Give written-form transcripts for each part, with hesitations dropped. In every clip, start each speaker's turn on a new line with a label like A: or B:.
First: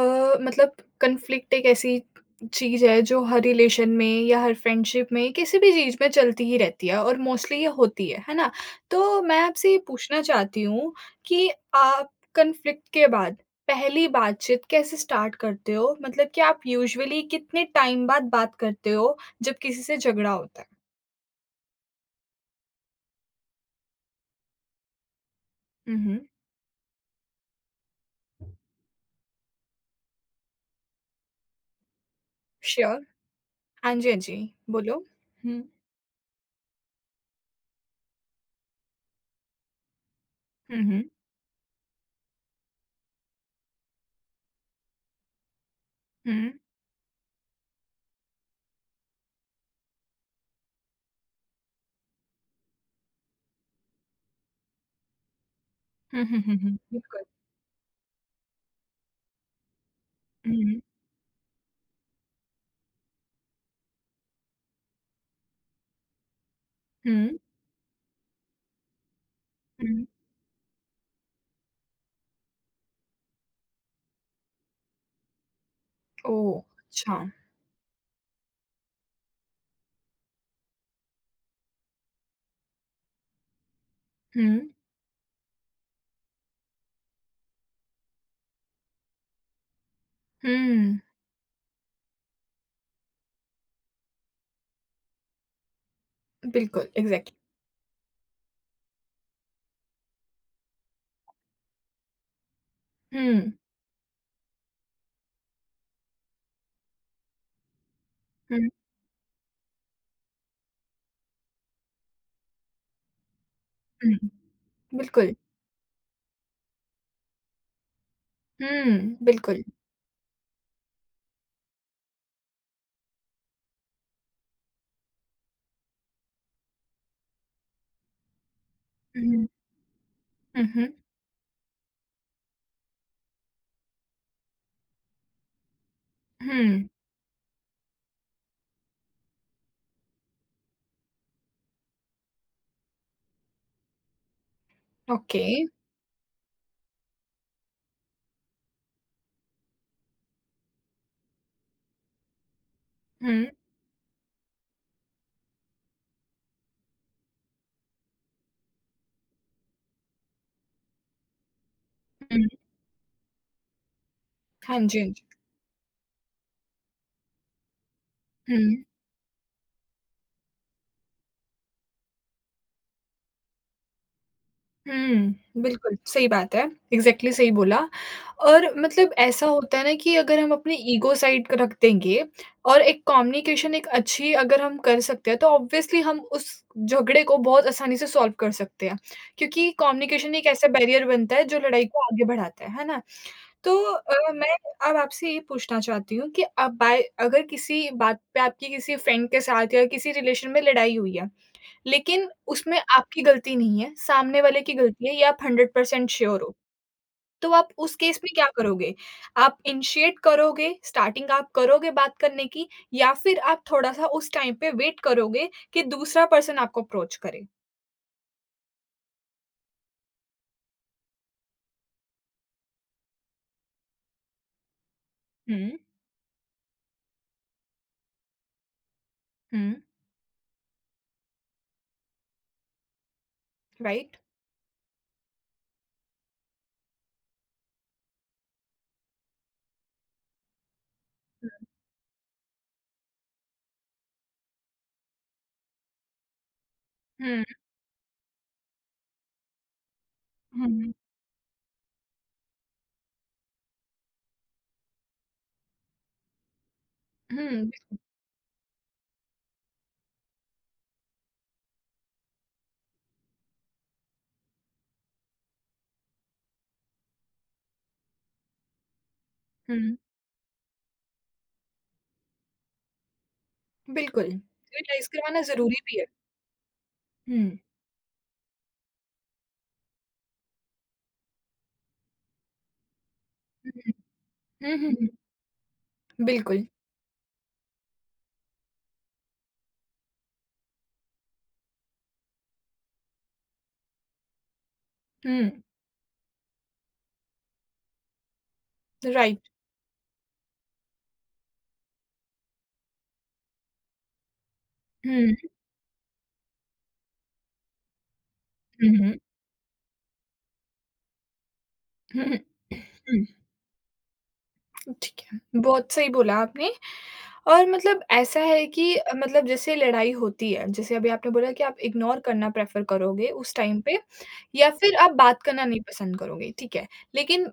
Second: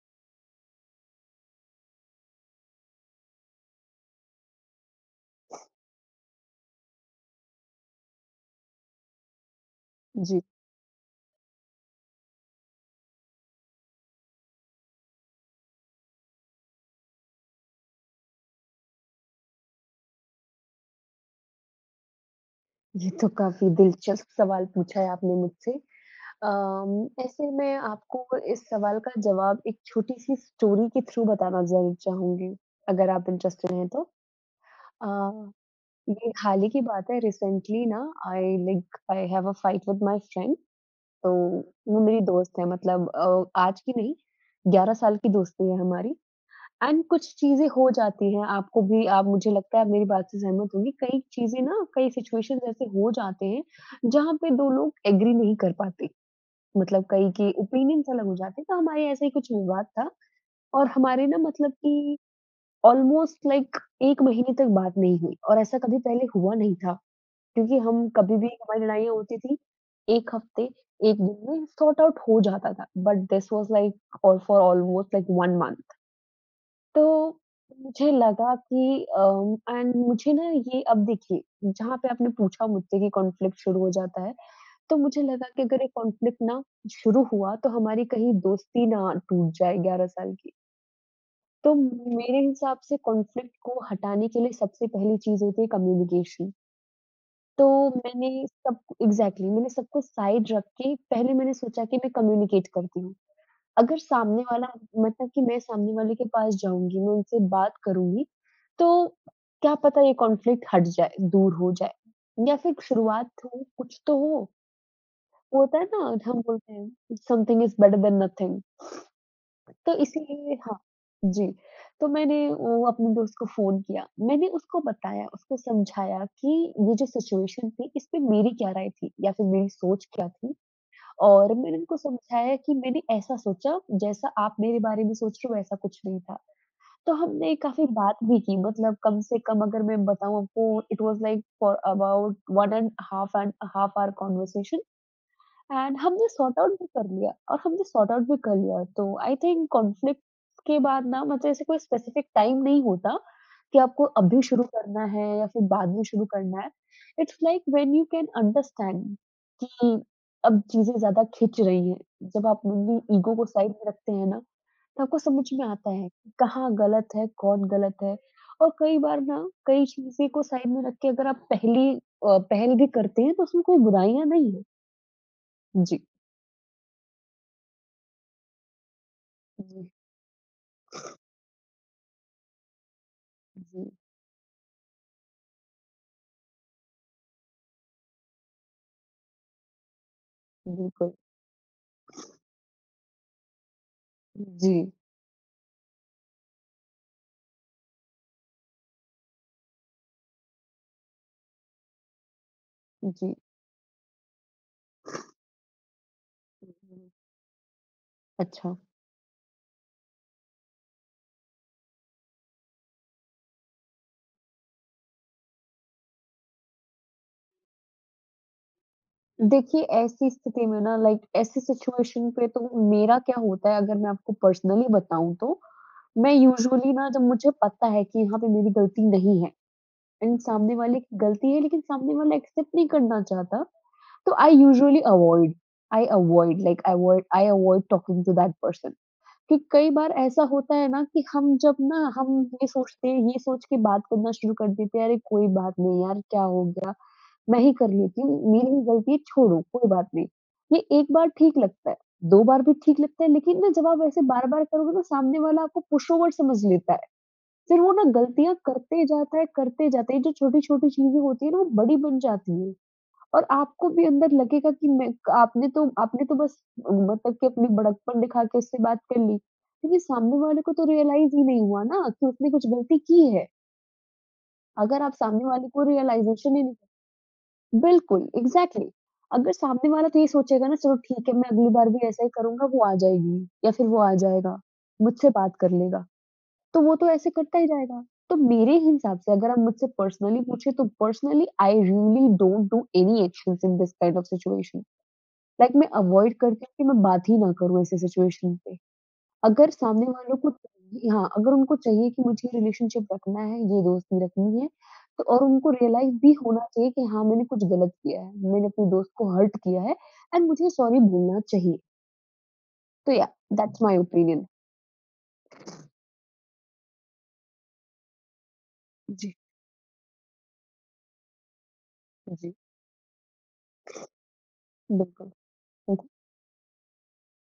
A: मतलब कन्फ्लिक्ट एक ऐसी चीज है जो हर रिलेशन में या हर फ्रेंडशिप में किसी भी चीज में चलती ही रहती है और मोस्टली ये होती है ना। तो मैं आपसे ये पूछना
B: जी,
A: चाहती हूँ कि आप कन्फ्लिक्ट के बाद पहली बातचीत कैसे स्टार्ट करते हो, मतलब कि आप यूजुअली कितने टाइम बाद बात करते हो जब किसी से झगड़ा होता है।
B: ये तो काफ़ी दिलचस्प सवाल पूछा है आपने मुझसे।
A: हम्म।
B: अम, ऐसे में आपको इस सवाल का जवाब एक छोटी-सी स्टोरी के थ्रू बताना ज़रूर चाहूँगी,
A: श्योर।
B: अगर आप इंटरेस्टेड हैं
A: हाँ जी,
B: तो।
A: हाँ जी, बोलो।
B: अ,
A: हम्म,
B: ये हाल ही की बात है रिसेंटली ना। I have a fight with my friend.
A: हम्म,
B: तो वो मेरी दोस्त है मतलब आज की नहीं, 11 साल की दोस्ती है हमारी।
A: हम्म,
B: एंड कुछ चीज़ें हो जाती हैं, आपको भी आप मुझे लगता है आप मेरी बात से सहमत होंगी, कई चीज़ें ना कई सिचुएशंस ऐसे हो जाते हैं जहाँ पे 2 लोग एग्री नहीं कर पाते।
A: हम्म, हम्म, हम्म,
B: मतलब
A: बिल्कुल।
B: कई के ओपिनियंस अलग हो जाते हैं, तो हमारे ऐसा ही कुछ विवाद था।
A: हम्म,
B: और हमारे ना मतलब कि ऑलमोस्ट लाइक 1 महीने तक बात नहीं हुई और ऐसा कभी पहले हुआ नहीं था।
A: हम्म,
B: क्योंकि हम कभी भी हमारी लड़ाइयाँ होती थी,
A: हम्म।
B: 1 हफ्ते, 1 दिन में सॉर्ट आउट हो जाता था। बट दिस वाज़ लाइक और फॉर ऑलमोस्ट लाइक 1 मंथ।
A: ओ
B: तो
A: अच्छा।
B: मुझे लगा कि एंड मुझे ना ये अब देखिए जहाँ पे आपने पूछा मुझसे कि कॉन्फ्लिक्ट शुरू हो जाता है,
A: हुँ,
B: तो मुझे लगा कि अगर ये कॉन्फ्लिक्ट ना शुरू हुआ तो हमारी कहीं दोस्ती ना टूट जाए 11 साल की।
A: हुँ,
B: तो मेरे हिसाब से कॉन्फ्लिक्ट को हटाने के लिए सबसे पहली चीज़ होती है कम्युनिकेशन।
A: बिल्कुल, एग्ज़ैक्टली।
B: तो मैंने सब एग्ज़ैक्टली मैंने सबको साइड रख के पहले मैंने सोचा कि मैं कम्युनिकेट करती हूँ।
A: हुँ,
B: अगर सामने वाला मतलब कि मैं सामने वाले के पास जाऊँगी, मैं उनसे बात करूँगी,
A: हुँ,
B: तो क्या पता ये कॉन्फ्लिक्ट हट जाए, दूर हो जाए या फिर शुरुआत हो, कुछ
A: हुँ,
B: तो हो।
A: बिल्कुल।
B: वो होता है ना, हम बोलते हैं something is better than nothing.
A: हुँ, बिल्कुल।
B: तो इसीलिए हाँ, जी। तो मैंने वो अपने दोस्त को फ़ोन किया। मैंने उसको बताया, उसको समझाया कि ये जो सिचुएशन थी, इसमें मेरी क्या राय थी या
A: हुँ,
B: फिर मेरी सोच क्या थी।
A: हुँ, हुँ,
B: और मैंने उनको समझाया कि मैंने ऐसा सोचा, जैसा आप मेरे बारे में सोच रहे हो वैसा कुछ नहीं था।
A: हुँ,
B: तो हमने काफ़ी बात भी की मतलब कम से कम अगर मैं बताऊँ आपको it was like for about 1 and half hour conversation.
A: Okay.
B: And हमने सॉर्ट आउट भी कर लिया और हमने सॉर्ट आउट भी कर लिया। तो आई थिंक कॉन्फ्लिक्ट के बाद ना मतलब ऐसे कोई स्पेसिफिक टाइम नहीं होता
A: हुँ,
B: कि आपको अभी शुरू करना है या फिर बाद में शुरू करना है। It's like when you can understand कि अब चीज़ें ज़्यादा खिंच रही हैं।
A: हुँ,
B: जब आप अपनी ईगो को साइड में रखते हैं ना,
A: हाँ जी,
B: तो
A: हाँ
B: आपको
A: जी।
B: समझ में आता है कि कहाँ गलत है, कौन गलत है।
A: हुँ,
B: और कई बार ना कई चीज़ें को साइड में रख के अगर आप पहल भी करते हैं तो उसमें कोई बुराइयाँ नहीं है।
A: हुँ, बिल्कुल,
B: जी।
A: सही बात है। एग्ज़ैक्टली, सही बोला। और मतलब ऐसा होता है ना कि अगर हम अपनी ईगो साइड रख देंगे और एक कम्युनिकेशन एक
B: जी,
A: अच्छी अगर हम कर सकते हैं, तो ऑब्वियसली हम उस झगड़े को बहुत आसानी से सॉल्व कर सकते हैं, क्योंकि कम्युनिकेशन एक ऐसा बैरियर
B: बिल्कुल।
A: बनता है जो लड़ाई को आगे बढ़ाता है ना? तो मैं
B: जी,
A: अब आपसे ये पूछना चाहती हूँ कि अब बाय अगर किसी बात पे आपकी किसी फ्रेंड के साथ या किसी रिलेशन में लड़ाई हुई है, लेकिन उसमें आपकी
B: जी।
A: गलती नहीं है, सामने वाले की गलती है, ये आप 100% श्योर हो,
B: हम्म,
A: तो आप उस केस में क्या
B: अच्छा,
A: करोगे? आप इनिशिएट करोगे, स्टार्टिंग आप करोगे बात करने की, या फिर आप थोड़ा-सा उस टाइम पे वेट करोगे कि दूसरा पर्सन आपको अप्रोच करे?
B: देखिए ऐसी स्थिति में ना लाइक ऐसी सिचुएशन पे तो मेरा क्या होता है अगर मैं आपको पर्सनली बताऊँ तो,
A: हुँ,
B: मैं यूजुअली ना जब मुझे पता है कि यहाँ पे मेरी गलती नहीं है
A: हुँ,
B: एंड सामने वाले की गलती है लेकिन सामने वाला एक्सेप्ट नहीं करना चाहता,
A: राइट?
B: तो I usually avoid I avoid like avoid I avoid talking to that person. कि कई बार ऐसा होता है ना कि हम जब ना हम ये सोचते हैं ये सोच के बात करना शुरू कर देते हैं अरे कोई बात नहीं यार क्या हो गया
A: हुँ,
B: मैं ही कर लेती हूँ मेरी ही गलती है छोड़ो कोई बात नहीं। ये
A: हुँ,
B: एक बार ठीक लगता है, दो बार भी ठीक लगता है, लेकिन ना जब आप ऐसे बार बार करोगे ना सामने वाला आपको पुश ओवर समझ लेता है।
A: हुँ, हुँ,
B: फिर वो ना गलतियां करते जाता है करते जाता है, ये जो छोटी छोटी चीजें होती है ना वो बड़ी बन जाती है। और आपको भी अंदर लगेगा कि मैं आपने तो बस मतलब कि अपनी बड़कपन दिखा के उससे बात कर ली,
A: हुँ,
B: लेकिन सामने वाले को तो रियलाइज़ ही नहीं हुआ ना कि उसने कुछ गलती की है।
A: बिल्कुल,
B: अगर
A: रियलाइज़
B: आप
A: करवाना
B: सामने वाले
A: ज़रूरी
B: को
A: भी है।
B: रियलाइज़ेशन ही नहीं।
A: हुँ।
B: बिल्कुल, एग्ज़ैक्टली। अगर सामने वाला तो ये सोचेगा ना चलो ठीक है मैं अगली बार भी ऐसा ही करूँगा, वो आ जाएगी या
A: हुँ,
B: फिर वो आ जाएगा,
A: हुँ, हुँ, हुँ,
B: मुझसे बात कर लेगा,
A: बिल्कुल।
B: तो वो तो ऐसे करता ही जाएगा। तो मेरे हिसाब से अगर आप मुझसे पर्सनली पूछे तो personally I really don't do any actions in this kind of situation.
A: हुँ,
B: लाइक मैं अवॉइड करती हूँ कि मैं बात ही ना करूँ ऐसे सिचुएशन पे।
A: राइट।
B: अगर सामने वालों को चाहिए हाँ, अगर उनको चाहिए कि मुझे रिलेशनशिप रखना है, ये दोस्ती रखनी है, तो
A: हुँ,
B: और उनको रियलाइज़ भी होना चाहिए कि हाँ, मैंने कुछ गलत किया है, मैंने अपने
A: हुँ,
B: दोस्त
A: हुँ,
B: को हर्ट किया है एंड मुझे सॉरी बोलना चाहिए।
A: हुँ,
B: तो
A: हुँ।
B: या दैट्स माय ओपिनियन।
A: हुँ, ठीक है, बहुत सही बोला आपने। और मतलब ऐसा है कि
B: जी,
A: मतलब जैसे लड़ाई होती है, जैसे अभी आपने बोला कि आप इग्नोर करना
B: जी,
A: प्रेफ़र करोगे उस टाइम पे या फिर आप
B: बिल्कुल।
A: बात करना नहीं
B: हुँ,
A: पसंद करोगे, ठीक है। लेकिन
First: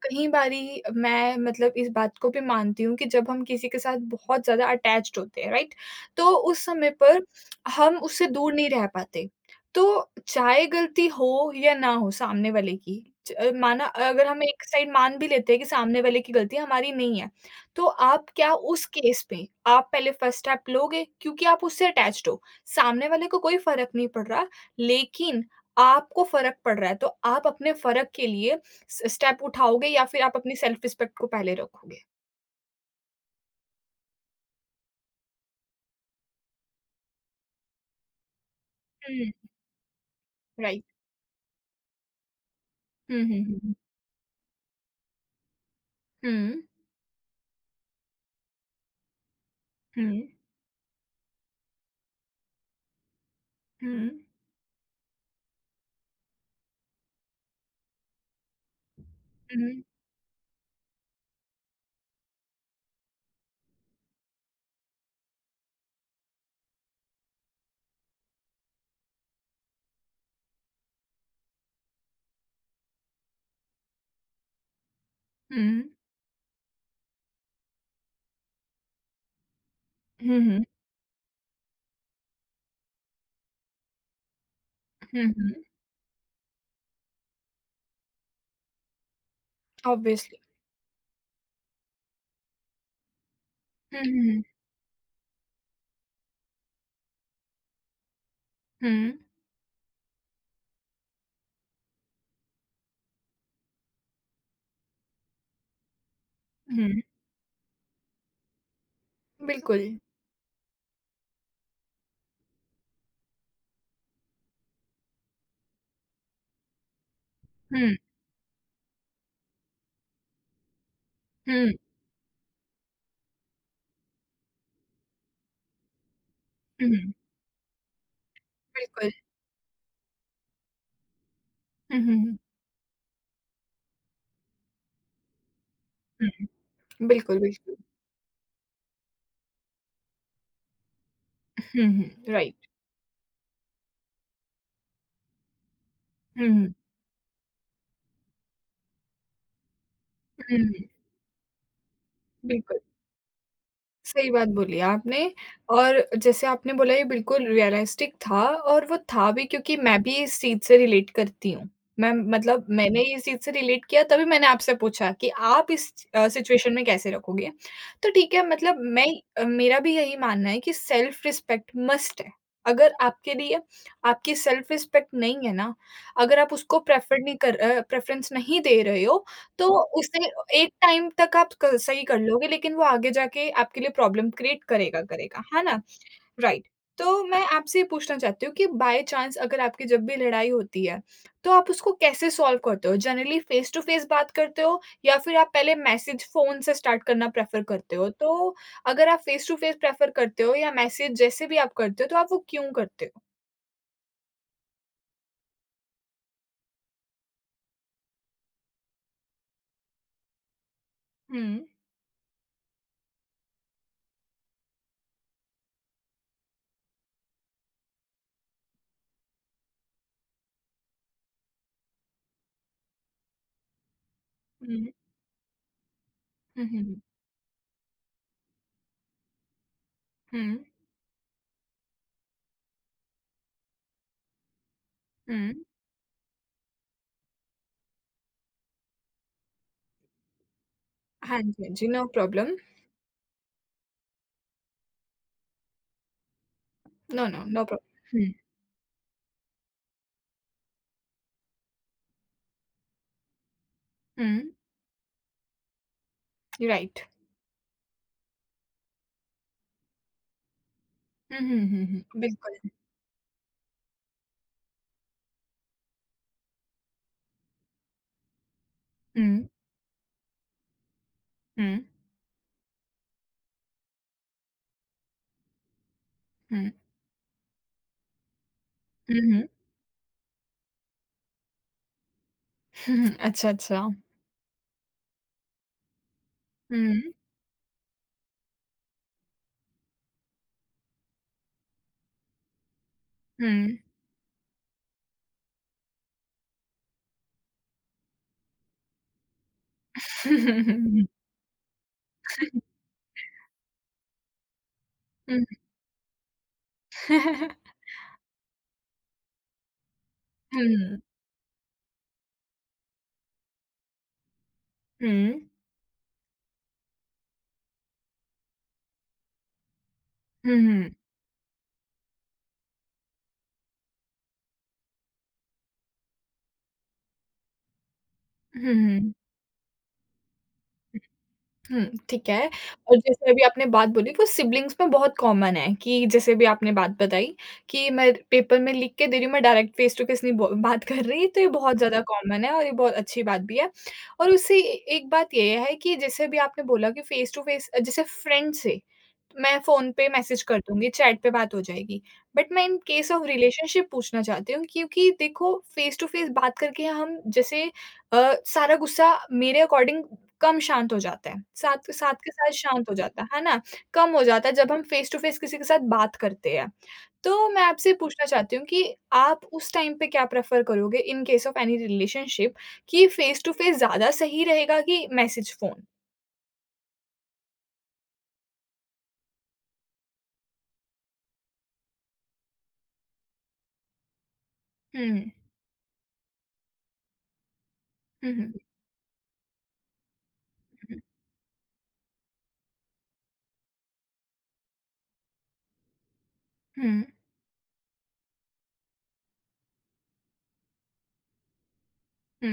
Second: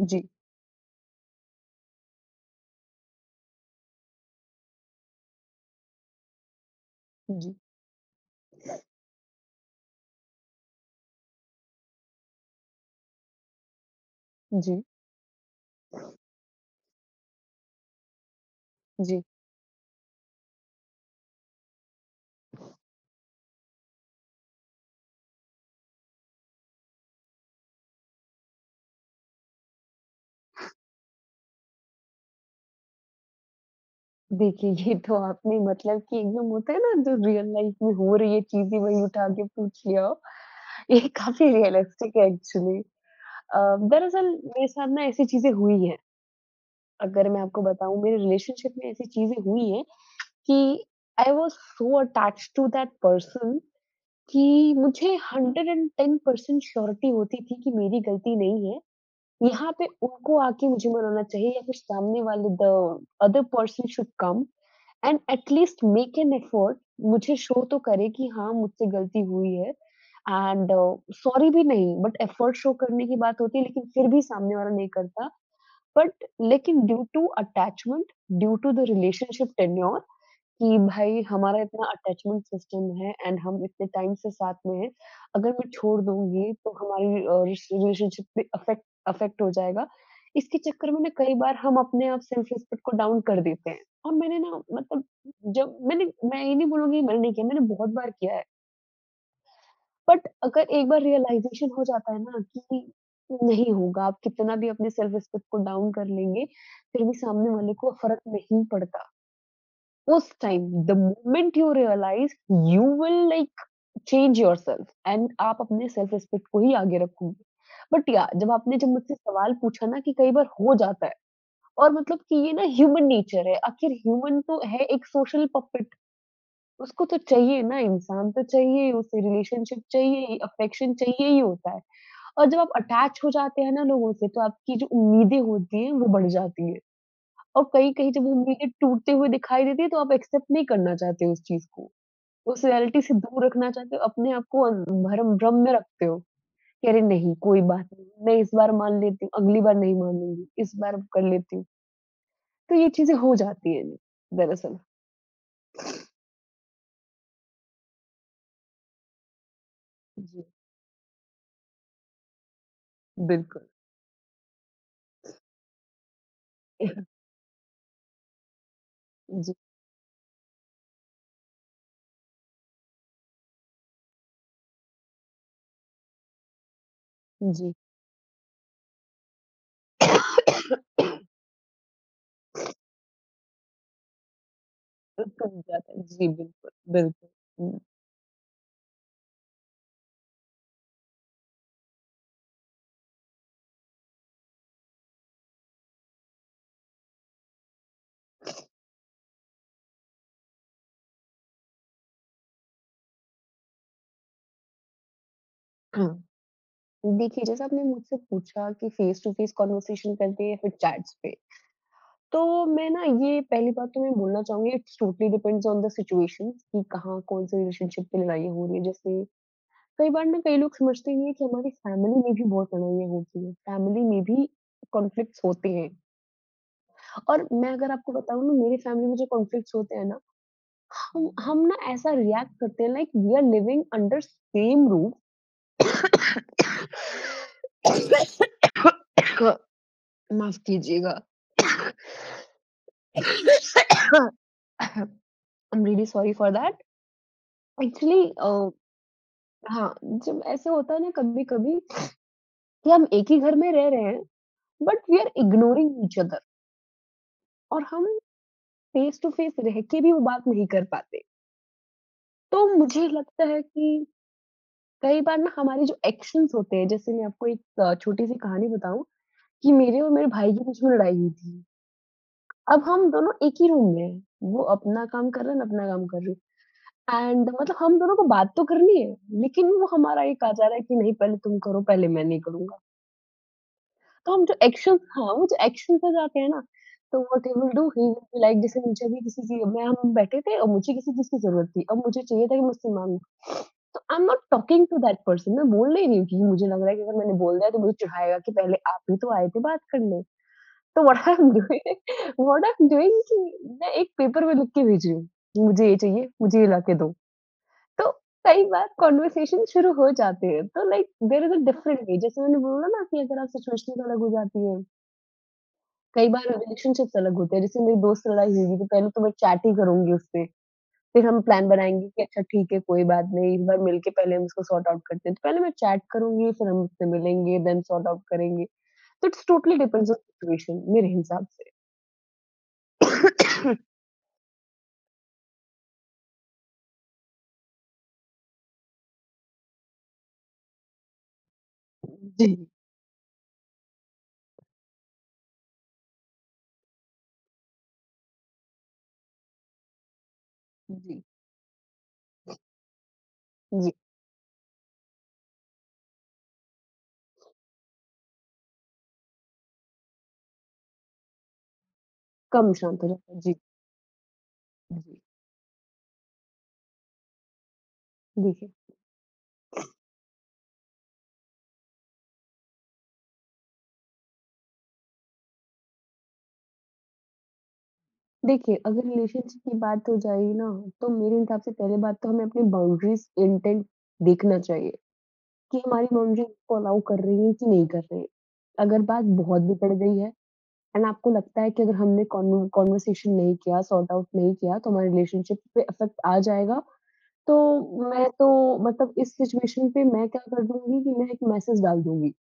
A: कई
B: जी,
A: बारी मैं मतलब इस बात को भी मानती हूँ कि जब हम किसी के साथ बहुत ज़्यादा अटैच्ड होते हैं, राइट? तो उस समय पर
B: जी,
A: हम उससे दूर नहीं रह पाते। तो चाहे गलती हो या ना हो सामने वाले की माना अगर हम एक
B: जी,
A: साइड मान भी लेते हैं कि सामने वाले की गलती हमारी नहीं है, तो आप क्या उस
B: जी।
A: केस में आप पहले फर्स्ट स्टेप लोगे? क्योंकि आप उससे अटैच्ड हो। सामने वाले को कोई फ़र्क नहीं पड़ रहा, लेकिन आपको फ़र्क पड़ रहा है, तो आप अपने फ़र्क के लिए स स्टेप उठाओगे या फिर आप अपनी सेल्फ रिस्पेक्ट को पहले रखोगे?
B: देखिए, ये तो आपने मतलब कि एकदम होता है ना, जो रियल लाइफ़ में हो रही है चीज़ें, वही उठा के
A: हुँ,
B: पूछ लिया।
A: राइट।
B: ये काफ़ी रियलिस्टिक है एक्चुअली।
A: हुँ, हुँ, हुँ,
B: अ,
A: हुँ।
B: दरअसल मेरे साथ ना ऐसी चीज़ें हुई हैं।
A: हुँ,
B: अगर मैं आपको बताऊँ मेरे रिलेशनशिप में ऐसी चीज़ें हुई हैं
A: हुँ,
B: कि I was so attached to that person
A: हुँ,
B: कि मुझे 110% श्योरिटी होती थी कि मेरी गलती नहीं है। यहाँ
A: हुँ,
B: पे उनको आके मुझे मनाना चाहिए या फिर सामने वाले the other person should come and at least make an effort. मुझे शो तो करे कि हाँ मुझसे गलती हुई है एंड सॉरी भी नहीं बट एफर्ट शो करने की बात होती है, लेकिन फिर भी सामने वाला नहीं करता।
A: हुँ,
B: बट लेकिन due to attachment, due to the relationship tenure,
A: हुँ,
B: कि भाई हमारा इतना अटैचमेंट सिस्टम है एंड हम इतने टाइम से साथ में हैं।
A: हुँ,
B: अगर
A: हुँ,
B: मैं छोड़ दूँगी तो हमारी अ, रिश रिलेशनशिप पे अफेक्ट अफेक्ट हो जाएगा।
A: ऑब्वियसली।
B: इसके चक्कर में ना कई बार हम अपने आप सेल्फ रिस्पेक्ट को डाउन कर देते हैं
A: हुँ,
B: और मैंने
A: हुँ,
B: ना मतलब जब मैंने मैं ये नहीं बोलूँगी मैंने नहीं किया, मैंने बहुत बार किया है।
A: हुँ,
B: बट अगर एक बार रियलाइज़ेशन हो जाता है ना कि नहीं होगा, आप कितना भी अपने सेल्फ रिस्पेक्ट को डाउन कर लेंगे,
A: हुँ, हुँ,
B: फिर भी सामने वाले को फ़र्क नहीं पड़ता।
A: बिल्कुल।
B: उस time the moment you realise, you will like change yourself and आप अपने सेल्फ रिस्पेक्ट को ही आगे रखोगे।
A: हुँ,
B: बट या जब मुझसे सवाल पूछा ना कि कई बार हो जाता है
A: हुँ,
B: और मतलब कि ये ना ह्यूमन नेचर है। आखिर ह्यूमन तो है एक सोशल पपेट, उसको
A: हुँ,
B: तो चाहिए ना, इंसान तो चाहिए,
A: बिल्कुल।
B: उसे रिलेशनशिप चाहिए, अफेक्शन चाहिए ही होता है।
A: हुँ, हुँ,
B: और जब आप अटैच हो जाते हैं ना लोगों से तो आपकी जो उम्मीदें होती हैं वो बढ़
A: हुँ,
B: जाती है।
A: हुँ, बिल्कुल,
B: और
A: बिल्कुल।
B: कहीं कहीं जब वो उम्मीदें टूटते हुए दिखाई देती है तो आप एक्सेप्ट नहीं करना चाहते उस चीज
A: हुँ,
B: को।
A: हुँ,
B: उस
A: राइट।
B: रियलिटी से दूर रखना चाहते हो, अपने आप को भ्रम भ्रम में रखते हो कि
A: हुँ, हुँ,
B: अरे नहीं कोई बात नहीं, मैं इस बार मान लेती हूँ, अगली बार नहीं मानूँगी, इस
A: हुँ,
B: बार कर लेती हूँ। तो
A: बिल्कुल।
B: ये चीज़ें हो जाती हैं
A: सही बात बोली
B: दरअसल।
A: आपने। और जैसे आपने बोला, ये बिल्कुल रियलिस्टिक था, और वो था भी क्योंकि मैं भी इस
B: जी,
A: चीज़ से रिलेट करती हूँ। मैं मतलब मैंने इस चीज़ से
B: बिल्कुल।
A: रिलेट किया तभी मैंने आपसे पूछा कि आप इस सिचुएशन में कैसे रखोगे? तो ठीक है, मतलब मैं
B: जी,
A: मेरा भी यही मानना है कि सेल्फ रिस्पेक्ट मस्ट है। अगर आपके लिए आपकी सेल्फ रिस्पेक्ट नहीं है ना, अगर आप उसको प्रेफर नहीं कर
B: जी।
A: प्रेफ़रेंस नहीं दे रहे हो, तो उसे एक टाइम तक आप क सही कर लोगे, लेकिन वो आगे जाके आपके लिए प्रॉब्लम क्रिएट करेगा, करेगा,
B: बिल्कुल हो
A: है ना?
B: जाता है। जी,
A: राइट।
B: बिल्कुल,
A: तो
B: बिल्कुल।
A: मैं आपसे
B: हुँ,
A: ये पूछना चाहती हूँ कि बाय चांस अगर आपकी जब भी लड़ाई होती है, तो आप उसको कैसे सॉल्व करते हो? जनरली फेस टू फेस बात करते हो या फिर आप पहले मैसेज फ़ोन से स्टार्ट करना प्रेफ़र करते हो? तो अगर आप फेस टू फेस प्रेफ़र करते हो या मैसेज जैसे भी आप करते हो, तो आप वो क्यों करते हो?
B: हाँ। देखिए जैसा आपने मुझसे पूछा कि फेस टू फेस कन्वर्सेशन करते हैं या फिर चैट्स पे,
A: हुँ,
B: तो मैं ना ये पहली बात तो मैं बोलना चाहूँगी, it's totally depends on the situation कि कहाँ कौन-से रिलेशनशिप पे लड़ाई हो रही है। जैसे कई बार ना कई लोग समझते हैं कि हमारी फैमिली में भी बहुत लड़ाइयाँ होती हैं, फैमिली में भी
A: हुँ,
B: कॉन्फ्लिक्ट्स होते हैं।
A: हुँ, हुँ, हुँ,
B: और मैं अगर आपको बताऊँ ना मेरी फैमिली में जो कॉन्फ्लिक्ट्स होते हैं ना,
A: हुँ,
B: हम ना ऐसा रिएक्ट करते हैं like we are living under same roof.
A: हुँ।
B: माफ़ कीजिएगा।
A: हाँ जी, हाँ जी, no problem.
B: I am really sorry for that.
A: No, no, no problem.
B: Actually
A: हुँ।
B: हाँ, जब ऐसे होता है ना कभी-कभी कि हम एक ही घर में रह रहे हैं
A: हुँ,
B: but we are ignoring each other
A: right.
B: और हम फेस टू फेस रह के भी वो बात नहीं कर पाते।
A: हुँ, हुँ, हुँ, हुँ,
B: तो
A: बिल्कुल।
B: मुझे लगता है कि कई बार ना हमारे जो एक्शंस होते हैं, जैसे मैं आपको एक छोटी सी कहानी बताऊँ
A: हुँ,
B: कि मेरे और मेरे भाई के बीच में लड़ाई हुई थी।
A: हुँ,
B: अब हम दोनों एक ही रूम में हैं, वो अपना काम कर रहा है मैं अपना काम कर रही
A: हुँ,
B: हूँ एंड मतलब हम दोनों को बात तो करनी है,
A: हुँ, हुँ,
B: लेकिन वो हमारा ये कहा जा रहा है कि नहीं पहले तुम करो, पहले मैं नहीं करूँगा।
A: हुँ, अच्छा, अच्छा।
B: तो हम जो एक्शन हाँ, वो जो एक्शन पर जाते हैं ना,
A: हुँ,
B: तो what he will do he will be like. जैसे मुझे भी किसी चीज़ मैं हम बैठे थे और मुझे किसी चीज़ की ज़रूरत थी। अब मुझे चाहिए था कि मुझसे माँगे।
A: हुँ।
B: तो I am not talking to that person, मैं बोल नहीं रही हूँ क्योंकि मुझे लग रहा है कि अगर मैंने बोल दिया तो मुझे चिढ़ाएगा कि पहले आप ही तो आए थे बात करने।
A: हुँ, हुँ,
B: तो
A: हुँ,
B: व्हाट आई एम डूइंग कि मैं एक पेपर में लिख के भेज रही हूँ,
A: हुँ, हुँ,
B: मुझे ये चाहिए, मुझे ये ला के दो। तो कई बार कन्वर्सेशन शुरू हो जाते
A: हुँ,
B: हैं। तो
A: हुँ,
B: like there is a different way, जैसे मैंने बोला ना कि अगर आप सिचुएशनल अलग हो जाती है।
A: हुँ,
B: कई बार रिलेशनशिप्स अलग होते हैं, जैसे मेरी दोस्त से लड़ाई हुई थी, तो पहले तो मैं चैट ही करूँगी उससे,
A: हुँ, हुँ,
B: फिर हम प्लान बनाएँगे कि अच्छा ठीक है, कोई बात नहीं, इस बार मिल के पहले हम इसको सॉर्ट आउट करते हैं। तो पहले मैं चैट करूँगी, फिर हम उससे मिलेंगे, देन सॉर्ट आउट
A: हुँ,
B: करेंगे।
A: हुँ।
B: तो it's totally depends on situation मेरे हिसाब से।
A: हुँ, ठीक है। और जैसे अभी आपने बात बोली, वो सिबलिंग्स में बहुत कॉमन है कि जैसे अभी आपने बात बताई कि मैं पेपर में लिख के दे रही हूँ, मैं डायरेक्ट फेस टू फेस नहीं ब बात कर रही, तो ये बहुत ज़्यादा कॉमन है और
B: जी,
A: ये बहुत अच्छी बात भी है। और उससे ए एक बात ये है कि जैसे अभी आपने बोला कि फेस टू फेस जैसे फ्रेंड से मैं फ़ोन पे मैसेज कर दूँगी, चैट
B: जी,
A: पे बात हो जाएगी। बट मैं इन केस ऑफ रिलेशनशिप
B: जी,
A: पूछना चाहती हूँ क्योंकि देखो फेस टू फेस बात करके हम जैसे अ, सारा गुस्सा मेरे अकॉर्डिंग कम शांत हो जाता है। साथ साथ के साथ
B: कम
A: शांत हो
B: शांत हो
A: जाता
B: जाता है।
A: है
B: जी,
A: ना? कम हो जाता है जब हम फेस टू
B: जी।
A: फेस किसी के साथ बात करते हैं। तो मैं आपसे पूछना चाहती हूँ
B: देखिए
A: कि आप उस टाइम पे क्या प्रेफ़र करोगे in case of any relationship, कि फेस टू फेस ज़्यादा सही रहेगा कि मैसेज फ़ोन?
B: देखिए, अगर रिलेशनशिप की बात हो जाएगी ना, तो मेरे हिसाब से पहली बात तो हमें अपनी बाउंड्रीज़ इंटेंट देखना चाहिए।
A: हुँ,
B: कि हमारी बाउंड्री को अलाउ कर रही है कि नहीं कर रही है।
A: हुँ, हुँ,
B: अगर बात बहुत बिगड़ गई है
A: हुँ,
B: एंड आपको लगता है कि अगर हमने कॉन्वर्सेशन नहीं किया, सॉर्ट आउट नहीं किया तो हमारे रिलेशनशिप पे इफेक्ट आ जाएगा,
A: हुँ,
B: तो मैं तो मतलब इस सिचुएशन पे मैं क्या कर दूँगी कि मैं एक मैसेज डाल दूँगी
A: हुँ,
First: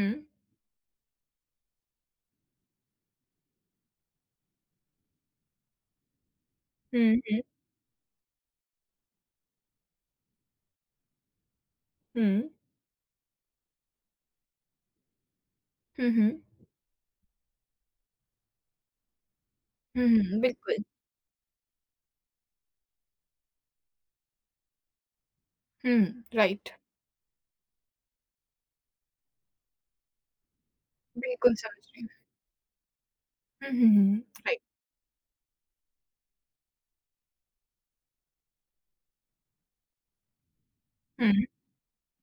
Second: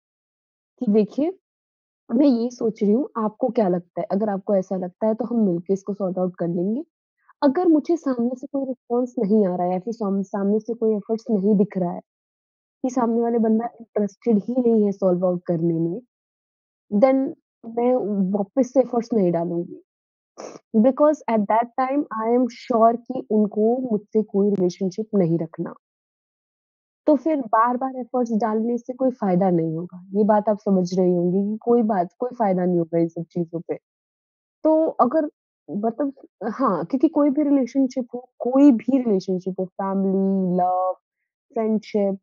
B: कि देखिए मैं ये सोच रही हूँ, आपको क्या लगता है? अगर आपको ऐसा लगता है तो हम मिलके इसको सॉर्ट आउट कर लेंगे।
A: हुँ, हुँ,
B: अगर मुझे सामने से कोई रिस्पॉन्स नहीं आ रहा है या फिर सामने से कोई एफर्ट्स नहीं दिख रहा है
A: हुँ,
B: कि सामने वाले बंदा इंटरेस्टेड ही नहीं है सॉल्व आउट करने में,
A: हुँ, हुँ,
B: देन मैं वापस से एफर्ट्स नहीं डालूँगी।
A: हुँ, हुँ, बिल्कुल।
B: Because at that time I am sure कि उनको मुझसे कोई रिलेशनशिप नहीं रखना।
A: हुँ, राइट।
B: तो फिर बार-बार एफर्ट्स डालने से कोई फ़ायदा नहीं होगा। ये बात आप समझ रही होंगी
A: बिल्कुल
B: कि
A: समझ रही हूँ।
B: कोई फ़ायदा नहीं होगा इन सब चीज़ों
A: हुँ,
B: पे।
A: हुँ, हुँ, राइट।
B: तो अगर मतलब हाँ, क्योंकि कोई भी रिलेशनशिप हो family, love,
A: hmm,
B: friendship,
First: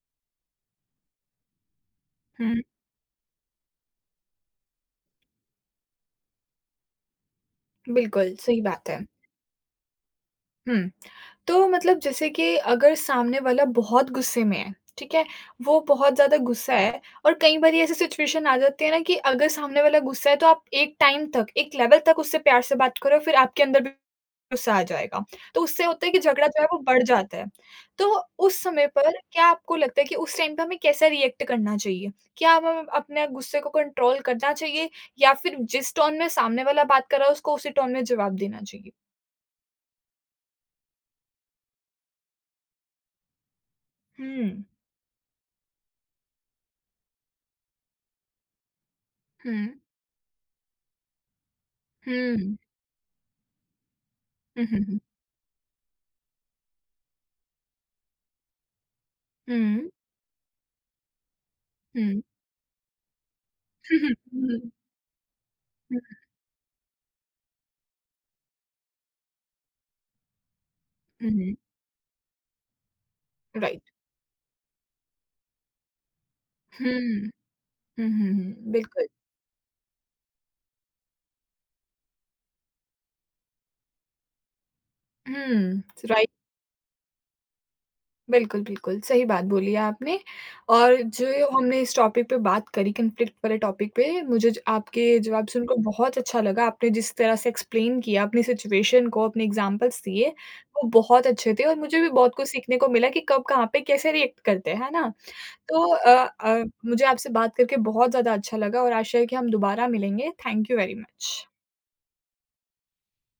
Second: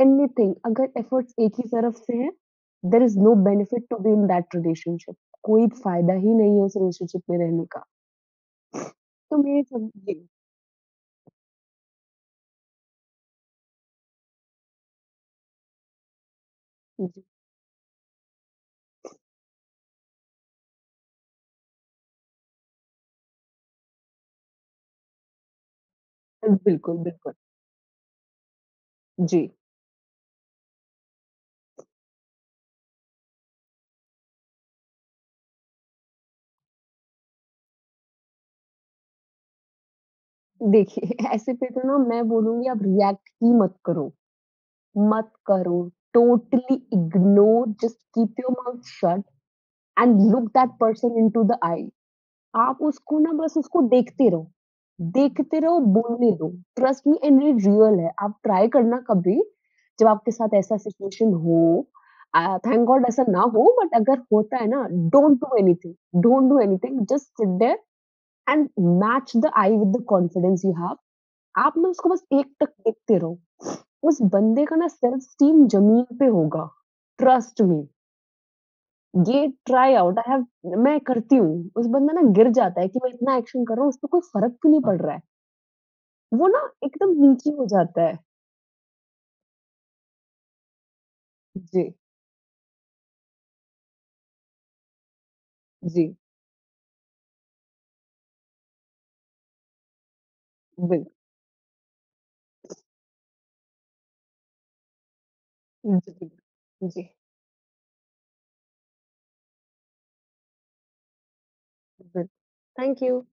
B: anything, अगर एफर्ट्स एक ही तरफ से हैं,
A: हुँ,
B: there is no benefit to be in that relationship, कोई फायदा ही नहीं है उस रिलेशनशिप में रहने का।
A: बिल्कुल, सही बात है।
B: तो मैं सब जी,
A: हुँ। तो मतलब जैसे कि अगर सामने वाला बहुत गुस्से में है, ठीक है? वो बहुत ज़्यादा गुस्सा है,
B: जी,
A: और कई बारी ऐसी सिचुएशन आ जाती है ना कि अगर सामने वाला गुस्सा है तो आप एक टाइम तक, एक लेवल तक उससे प्यार से बात करो, फिर आपके अंदर भी गुस्सा आ जाएगा। तो उससे होता है कि झगड़ा जो है वो
B: बिल्कुल,
A: बढ़
B: बिल्कुल।
A: जाता है। तो उस समय पर क्या
B: जी,
A: आपको लगता है कि उस टाइम पे हमें कैसा रिएक्ट करना चाहिए? क्या हमें अपने गुस्से को कंट्रोल करना चाहिए या फिर जिस टोन में सामने वाला बात कर रहा है उसको उसी टोन में जवाब देना चाहिए?
B: देखिए ऐसे पे तो ना मैं बोलूँगी आप रिएक्ट ही मत करो,
A: हुँ।
B: मत करो, totally ignore just keep your mouth shut
A: hmm.
B: And look that person into the eye.
A: हुँ।
B: आप उसको ना बस उसको
A: Mhm, mhm.
B: देखते रहो, बोलने दो, trust me and it real है। आप ट्राई करना कभी
A: हुँ,
B: जब आपके साथ ऐसा सिचुएशन हो, थैंक गॉड ऐसा ना हो, बट
A: हुँ,
B: अगर होता है ना don't do anything,
A: hmm,
B: don't do anything, just sit there and match the eye with the confidence you have.
A: हुँ, हुँ,
B: आप ना उसको बस एक टक देखते रहो,
A: राइट।
B: उस बंदे का ना सेल्फ-एस्टीम ज़मीन पे होगा,
A: हुँ, हुँ,
B: ट्रस्ट मी।
A: हुँ, हुँ, बिल्कुल।
B: ये ट्राई आउट आई हैव मैं करती हूँ, उस बंदा ना गिर जाता है कि मैं इतना एक्शन कर रहा हूँ, उसपे कोई फ़र्क भी नहीं हाँ। पड़ रहा है।
A: हुँ, राइट,
B: वो ना एकदम नीचे हो जाता है।
A: बिल्कुल, बिल्कुल, सही बात बोली है आपने। और जो हमने
B: जी,
A: इस टॉपिक पे बात करी, कॉन्फ्लिक्ट वाले टॉपिक पे, मुझे ज आपके जवाब सुनकर
B: जी,
A: बहुत अच्छा लगा। आपने जिस तरह से एक्सप्लेन किया अपनी सिचुएशन को, अपने एग्ज़ाम्पल्स दिए, वो
B: बिल्क
A: बहुत अच्छे थे और मुझे भी बहुत कुछ सीखने को मिला कि कब कहाँ पे कैसे रिएक्ट करते हैं, है ना? तो
B: जी, बिल्कुल।
A: मुझे
B: जी,
A: आपसे बात करके बहुत ज़्यादा अच्छा लगा और आशा है कि हम दोबारा मिलेंगे। Thank you very much.
B: बिल्क थैंक यू।